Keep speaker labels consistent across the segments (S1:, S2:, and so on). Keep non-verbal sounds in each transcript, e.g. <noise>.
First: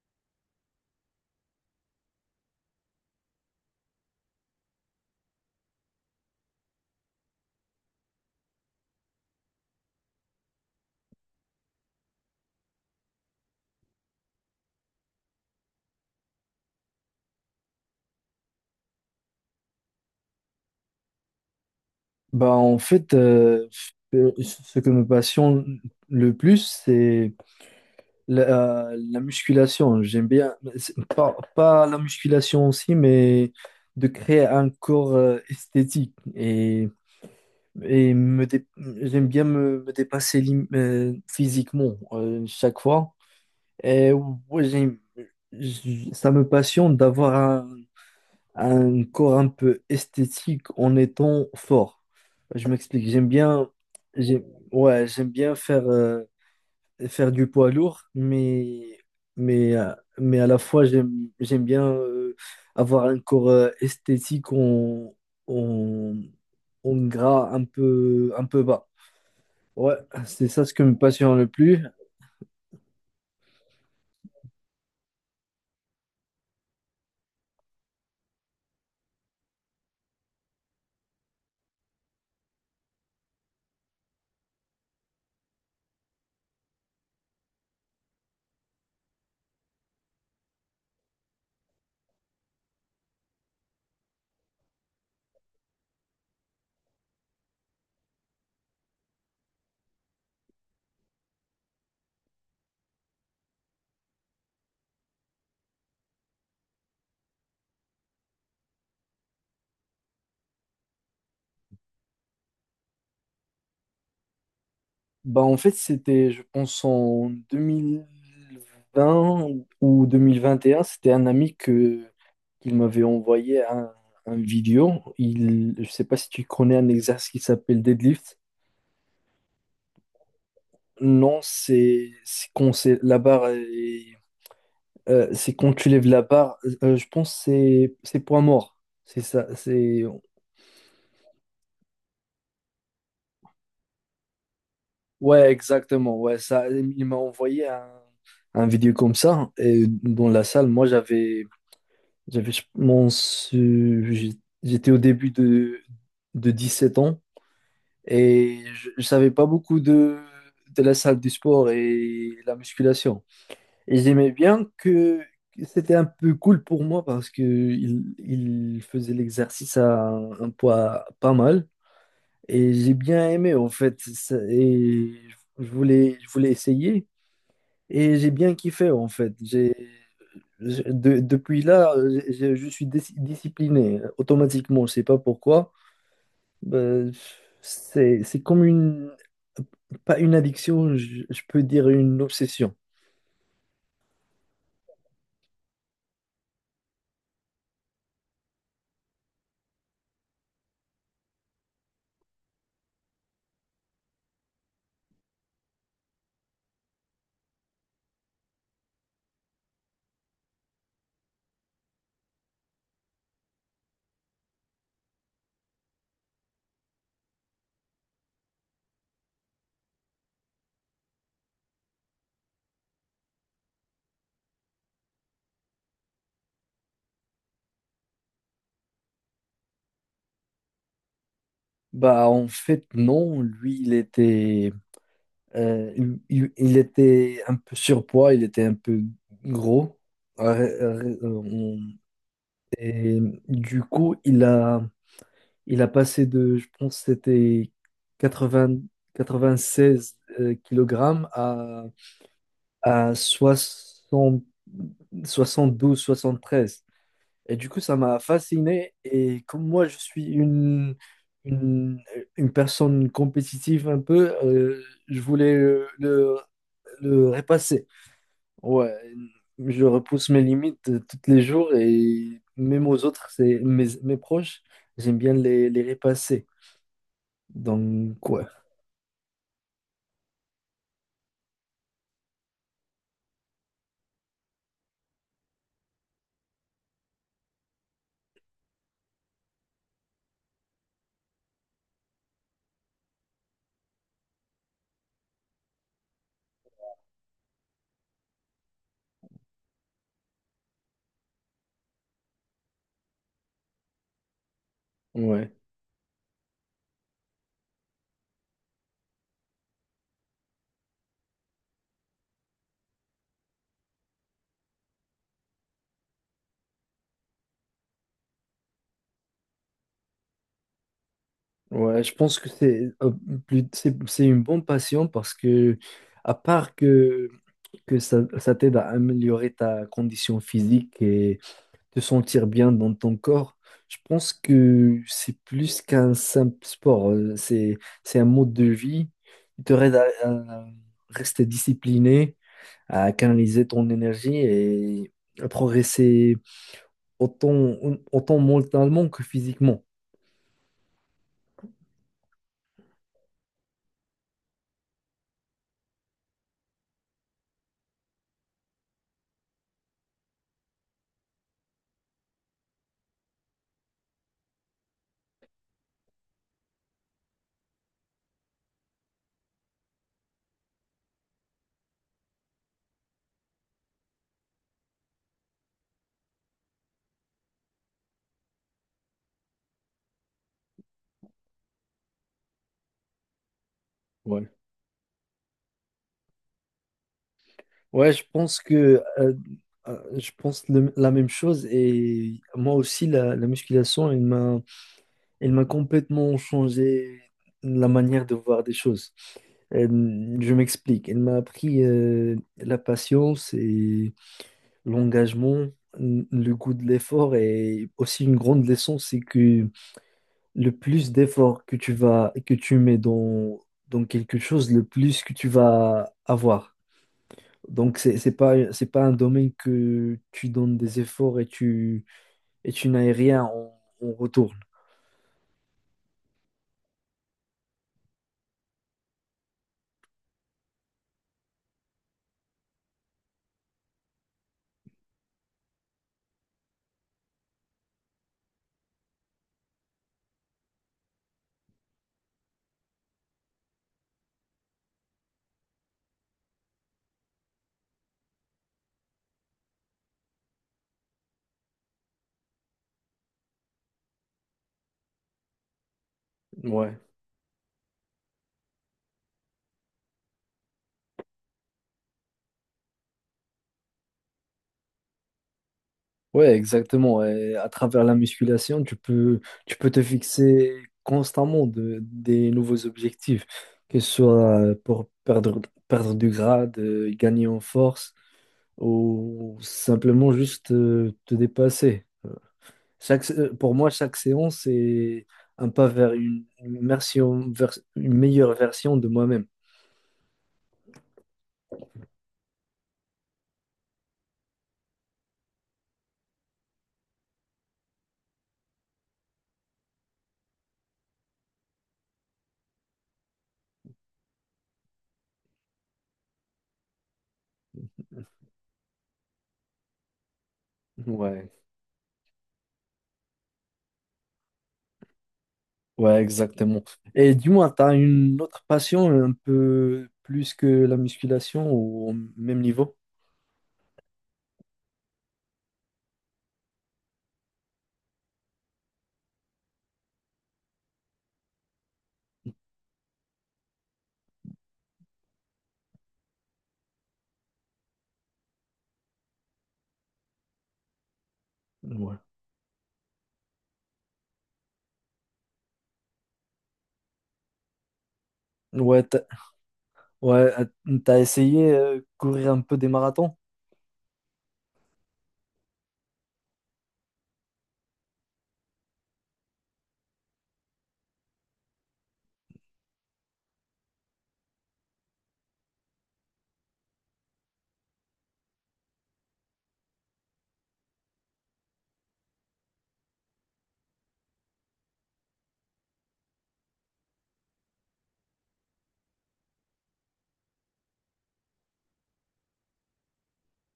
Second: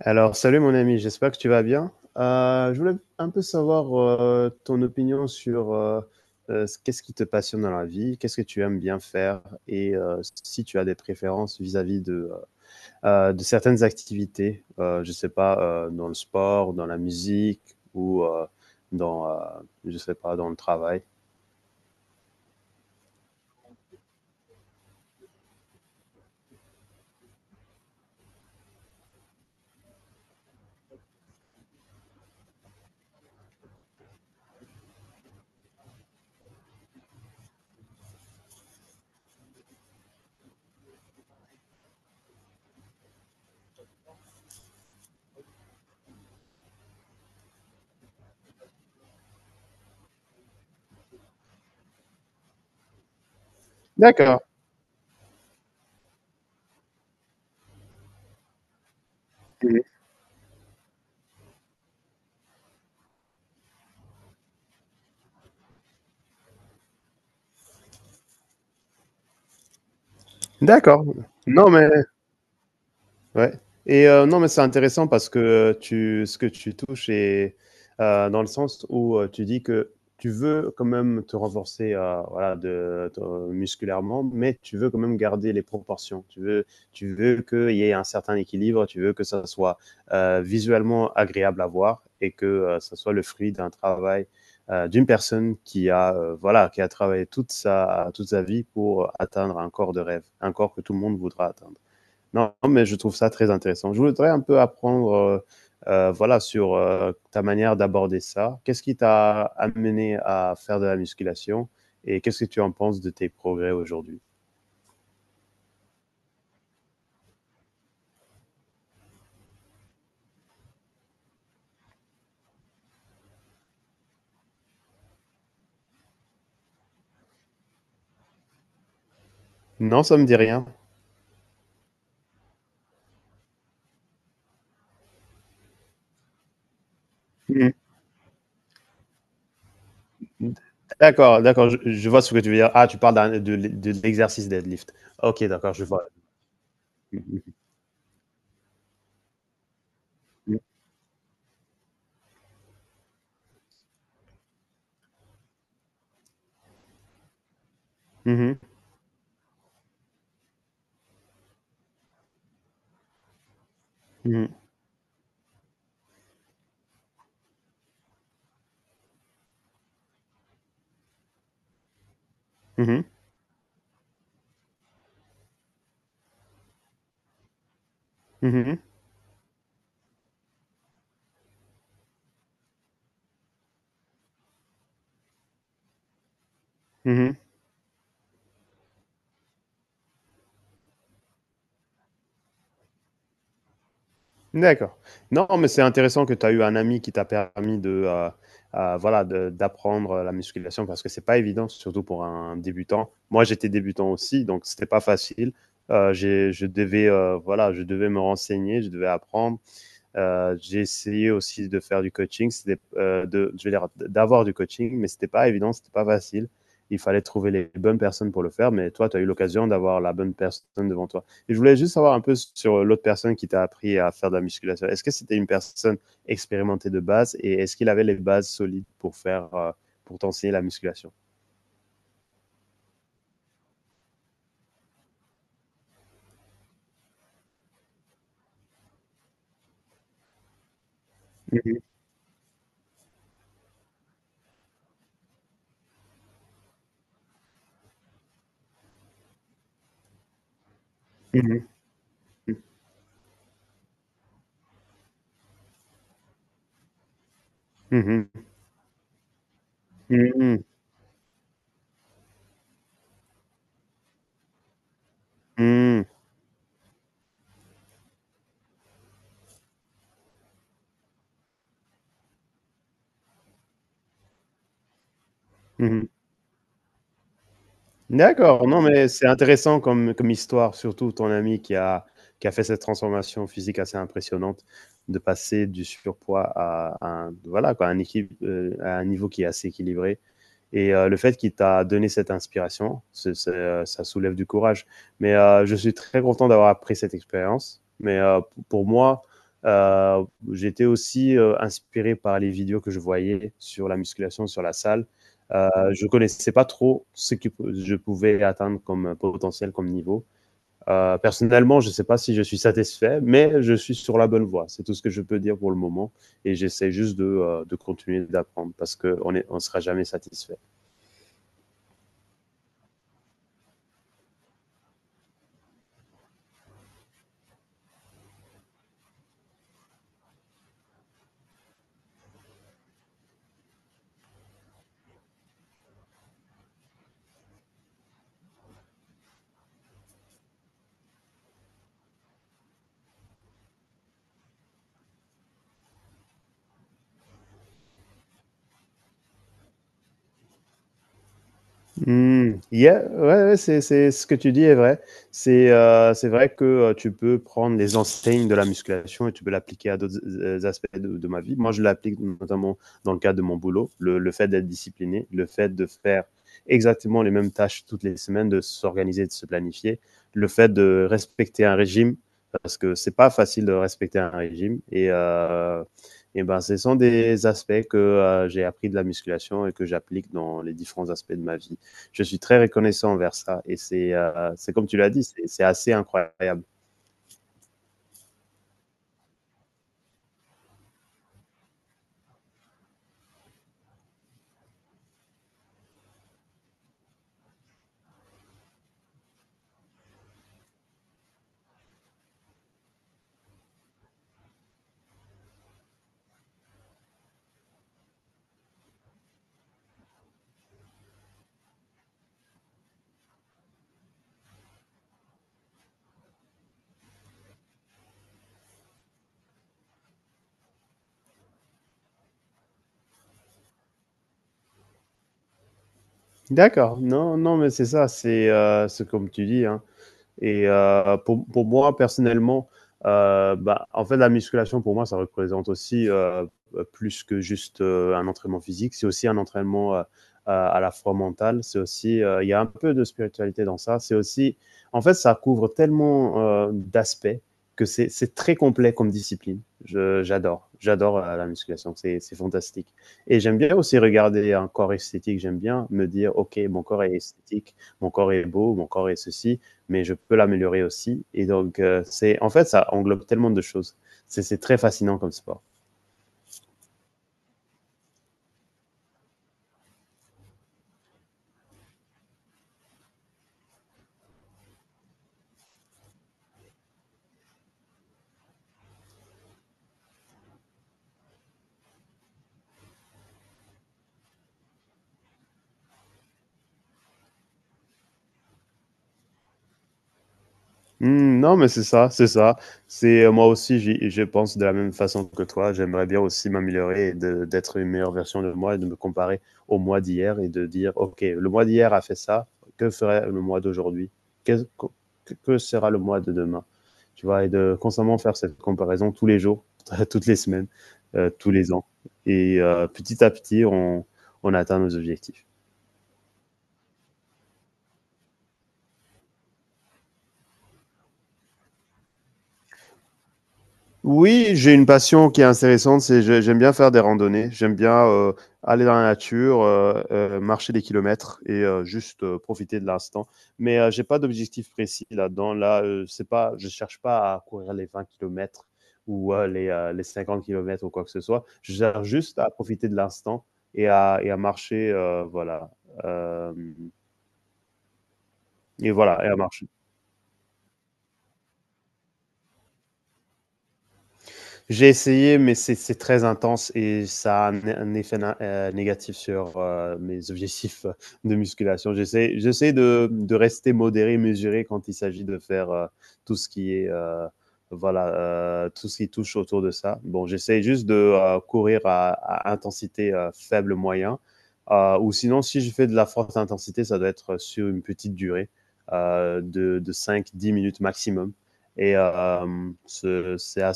S1: Alors, salut mon ami, j'espère que tu vas bien. Je voulais un peu savoir ton opinion sur qu'est-ce qui te passionne dans la vie, qu'est-ce que tu aimes bien faire et si tu as des préférences vis-à-vis de certaines activités, je sais pas, dans le sport, dans la musique ou dans, euh, je sais pas, dans le travail.
S2: Bah, en fait, ce que me passionne le plus, c'est la musculation. J'aime bien, c'est pas la musculation aussi, mais de créer un corps esthétique. Et j'aime bien me dépasser physiquement chaque fois. Et ouais, ça me passionne d'avoir un corps un peu esthétique en étant fort. Je m'explique, j'aime,
S1: D'accord.
S2: ouais, j'aime bien faire du poids lourd,
S1: Mhm.
S2: mais à la fois, j'aime bien avoir un corps esthétique en, en gras un peu bas. Ouais, c'est ça ce qui me
S1: D'accord.
S2: passionne le
S1: Non,
S2: plus.
S1: mais. Ouais. Et non, mais c'est intéressant parce que, tu ce que tu touches est, dans le sens où, tu dis que tu veux quand même te renforcer, voilà, de te musculairement, mais tu veux quand même garder les proportions. Tu veux qu'il y ait un certain équilibre, tu veux que ça soit, visuellement agréable à voir et que, ça soit le fruit d'un travail, d'une personne qui a, voilà, qui a travaillé toute sa vie pour atteindre un corps de rêve, un corps que tout le monde voudra atteindre. Non, mais je trouve ça très intéressant. Je voudrais un peu apprendre, voilà, sur ta manière d'aborder ça. Qu'est-ce qui t'a amené à faire de la musculation et qu'est-ce que tu en penses de tes progrès aujourd'hui?
S2: Bah, en fait, c'était, je pense, en 2020 ou 2021, c'était un ami qu'il m'avait envoyé un vidéo. Je sais pas si tu connais un exercice qui s'appelle deadlift.
S1: Non, ça me dit rien.
S2: Non, c'est quand c'est la barre c'est quand tu lèves la barre, je pense que
S1: Mmh.
S2: c'est poids mort. C'est ça, c'est
S1: D'accord, d'accord, je vois ce que tu veux dire. Ah, tu parles de l'exercice deadlift. Ok,
S2: ouais,
S1: d'accord, je vois.
S2: exactement. Ouais, ça il m'a
S1: Mmh
S2: envoyé un vidéo comme ça et dans la
S1: mh.
S2: salle, moi j'avais j'avais, je pense, j'étais au début de 17 ans
S1: Mmh
S2: et
S1: mh.
S2: je savais pas beaucoup de la salle du sport et la musculation. Et j'aimais
S1: Mmh mh.
S2: bien que c'était un peu cool pour moi parce que il faisait l'exercice à un poids pas mal et j'ai
S1: Mmh.
S2: bien aimé en fait. Et je voulais essayer. Et j'ai bien
S1: Mmh.
S2: kiffé en fait. Depuis là, je suis discipliné automatiquement. Je sais pas pourquoi. Euh,
S1: Mmh.
S2: c'est comme pas une addiction, je peux dire une obsession.
S1: D'accord. Non, mais c'est intéressant que tu as eu un ami qui t'a permis de, voilà, de d'apprendre la musculation parce que c'est pas évident, surtout pour un débutant. Moi, j'étais débutant aussi, donc c'était pas facile. J'ai Je devais, voilà, je devais me renseigner, je devais apprendre. J'ai essayé aussi de faire du coaching, c'était de, je vais dire d'avoir du coaching, mais c'était pas évident, c'était pas facile. Il fallait trouver les bonnes personnes pour le faire, mais toi, tu as eu l'occasion d'avoir la bonne personne devant toi. Et je voulais juste savoir un peu sur l'autre personne qui t'a appris à faire de la musculation. Est-ce que c'était une personne expérimentée de base et est-ce qu'il avait les bases solides pour faire, pour t'enseigner la musculation.
S2: Bah en fait non, lui il était, euh, il était un peu surpoids, il était un peu gros. Euh, euh, euh,
S1: Mhm,
S2: Et du coup il a passé de, je pense, que c'était 80, 96 kilogrammes à 72 73. Et du coup, ça m'a
S1: mhm,
S2: fasciné. Et comme moi, je suis
S1: mhm,
S2: une, une personne compétitive un peu. Je voulais
S1: mhm,
S2: le repasser. Ouais, je repousse mes limites tous les jours et même aux autres, c'est mes proches, j'aime bien les
S1: mhm.
S2: repasser. Donc, ouais,
S1: D'accord, non, mais c'est intéressant comme histoire, surtout ton ami qui a fait cette transformation physique assez impressionnante, de passer du surpoids à un voilà quoi, un équipe, à un niveau qui est assez équilibré et le fait qu'il t'a donné cette inspiration, ça soulève du courage. Mais je suis très content d'avoir appris cette expérience. Mais pour moi, euh, j'étais aussi inspiré par les vidéos que je voyais sur la musculation, sur la salle.
S2: ouais,
S1: Euh, je connaissais pas trop ce que je pouvais atteindre comme potentiel, comme niveau. Personnellement, je ne sais pas si je suis satisfait, mais je suis sur la bonne voie. C'est tout ce que je peux dire pour le moment. Et j'essaie juste de continuer d'apprendre parce qu'on ne sera jamais satisfait.
S2: ouais, je pense que c'est c'est une bonne passion parce que, à part que ça t'aide à améliorer ta condition physique et te sentir bien dans ton corps, je pense que c'est plus qu'un simple sport. C'est un mode de vie qui te aide à rester discipliné, à canaliser ton énergie et à progresser autant, autant mentalement que physiquement.
S1: Mmh, yeah, ouais, ouais, c'est ce que tu dis est vrai. C'est vrai que, tu peux prendre les enseignes de la musculation et tu peux l'appliquer à d'autres z aspects de ma vie. Moi, je l'applique notamment dans le cadre de mon boulot, le fait d'être discipliné, le fait de faire exactement les mêmes tâches toutes les semaines, de s'organiser, de se planifier, le fait de respecter un régime parce que c'est pas facile de respecter un régime et ben, ce sont des aspects que, j'ai appris de la musculation et que j'applique dans les différents aspects de ma vie je suis très reconnaissant envers ça. Et c'est comme tu l'as dit, c'est, assez incroyable.
S2: Ouais, je pense que je pense la même chose et moi aussi la musculation, elle m'a complètement changé la manière de voir des choses. Euh, je m'explique, elle m'a appris la patience et l'engagement, le goût de l'effort et aussi une grande leçon, c'est que le plus d'efforts que tu mets dans quelque chose, le plus que tu vas avoir. Donc, c'est pas un domaine que tu donnes des efforts et et tu n'as rien en retour.
S1: D'accord. Non, non, mais c'est ça, c'est comme tu dis. Hein. Et moi, personnellement, en fait, la musculation, pour moi, ça représente aussi plus que juste un entraînement physique. C'est aussi un entraînement à la fois mental. C'est aussi, il y a un peu de spiritualité dans ça. C'est aussi, en fait, ça couvre tellement d'aspects que c'est très complet comme discipline. J'adore la musculation, c'est fantastique. Et j'aime bien aussi regarder un corps esthétique, j'aime bien me dire, ok, mon
S2: Ouais.
S1: corps est esthétique, mon corps est beau, mon corps est ceci, mais je peux l'améliorer aussi. Et donc, c'est en fait, ça englobe tellement de choses. C'est très fascinant comme sport.
S2: Ouais, exactement. Et à travers la musculation, tu peux te fixer constamment des nouveaux objectifs, que ce soit pour perdre du gras, de gagner en force ou simplement juste te dépasser. Pour moi, chaque séance, c'est un pas vers une version, une meilleure version de moi-même.
S1: Mmh, non, mais c'est ça, c'est ça. C'est moi aussi, je pense de la même façon que toi. J'aimerais bien aussi m'améliorer et d'être une meilleure version de moi et de me comparer au mois d'hier et de dire, OK, le mois d'hier a fait ça, que ferait le mois d'aujourd'hui? Qu'est- co- que sera le mois de demain? Tu vois, et de constamment faire cette comparaison tous les jours, <laughs> toutes les semaines,
S2: Ouais,
S1: tous les ans. Et petit à petit, on atteint nos objectifs.
S2: ouais, exactement. Et dis-moi, tu as une autre passion un peu plus que la musculation ou au même niveau?
S1: Oui, j'ai une passion qui est intéressante, c'est je j'aime bien faire des randonnées, j'aime bien, aller dans la nature, marcher des kilomètres et profiter de l'instant. Mais j'ai pas d'objectif précis là-dedans. Là, c'est pas je cherche pas à courir les 20 kilomètres ou les 50 kilomètres ou quoi que ce soit. Je cherche
S2: Ouais.
S1: juste à profiter de l'instant et à marcher, voilà, hem et
S2: Ouais,
S1: voilà et à marcher.
S2: ouais, t'as essayé courir un peu des marathons?
S1: J'ai essayé, mais c'est très intense et ça a un effet négatif sur mes objectifs de musculation. J'essaie de rester modéré, mesuré quand il s'agit de faire tout ce qui est, voilà, tout ce qui touche autour de ça. Bon, j'essaie juste de courir à intensité faible moyen. Ou sinon, si je fais de la forte intensité, ça doit être sur une petite durée de 5-10 minutes maximum. Et c'est à,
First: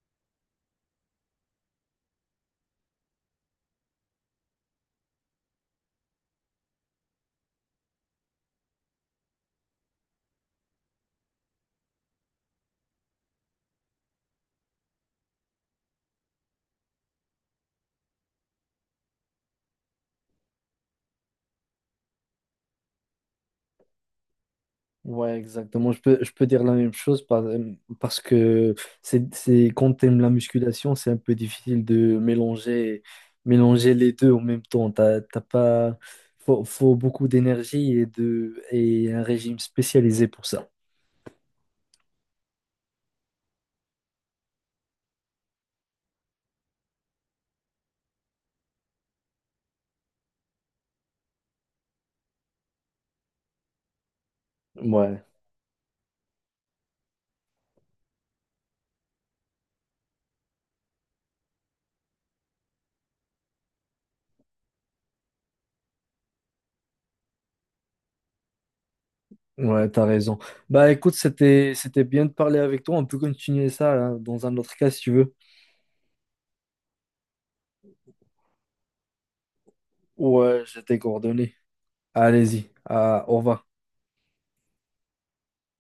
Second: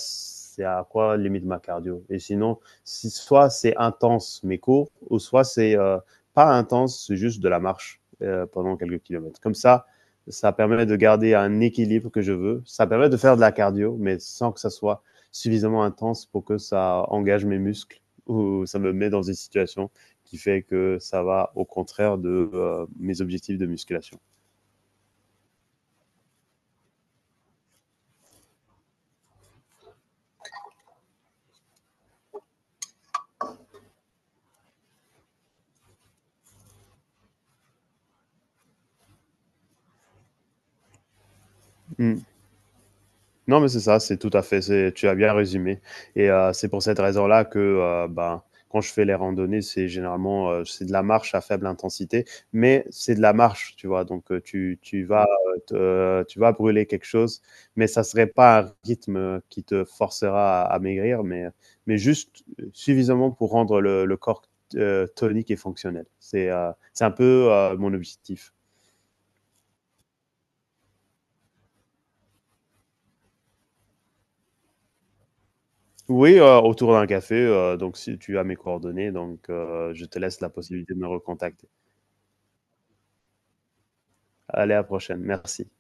S1: à quoi limite ma cardio. Et sinon, si, soit c'est intense mais court, ou soit c'est pas intense, c'est juste de la marche pendant quelques kilomètres. Comme ça permet de garder un équilibre que je veux. Ça permet de faire de la cardio, mais sans que ça soit suffisamment intense pour que ça engage mes muscles <laughs> ou ça me met dans une situation qui fait que ça va au contraire de mes objectifs de musculation.
S2: Ouais, exactement. Je peux dire la même chose parce que quand t'aimes la musculation, c'est un peu difficile de mélanger les deux en même temps. T'as pas, faut beaucoup d'énergie et et un régime spécialisé pour ça.
S1: Mm. Non, mais c'est ça, c'est tout à fait, c'est tu as bien résumé et c'est pour cette raison-là que, ben, quand je fais les randonnées, c'est généralement, c'est de la marche à faible intensité, mais c'est de la marche, tu vois? Donc tu vas,
S2: Ouais.
S1: te tu vas brûler quelque chose, mais ça serait pas un rythme, qui te forcera à maigrir, mais juste, suffisamment pour rendre le corps, tonique et fonctionnel. C'est un peu, mon objectif.
S2: Ouais, t'as raison. Bah écoute, c'était bien de parler avec toi. On peut continuer ça hein, dans un autre cas si tu veux.
S1: Oui, autour d'un café, donc si tu as mes coordonnées, donc je te laisse la
S2: Ouais, j'ai
S1: possibilité
S2: tes
S1: de me
S2: coordonnées.
S1: recontacter.
S2: Allez-y. Ah, au revoir.
S1: Allez, à la prochaine, merci.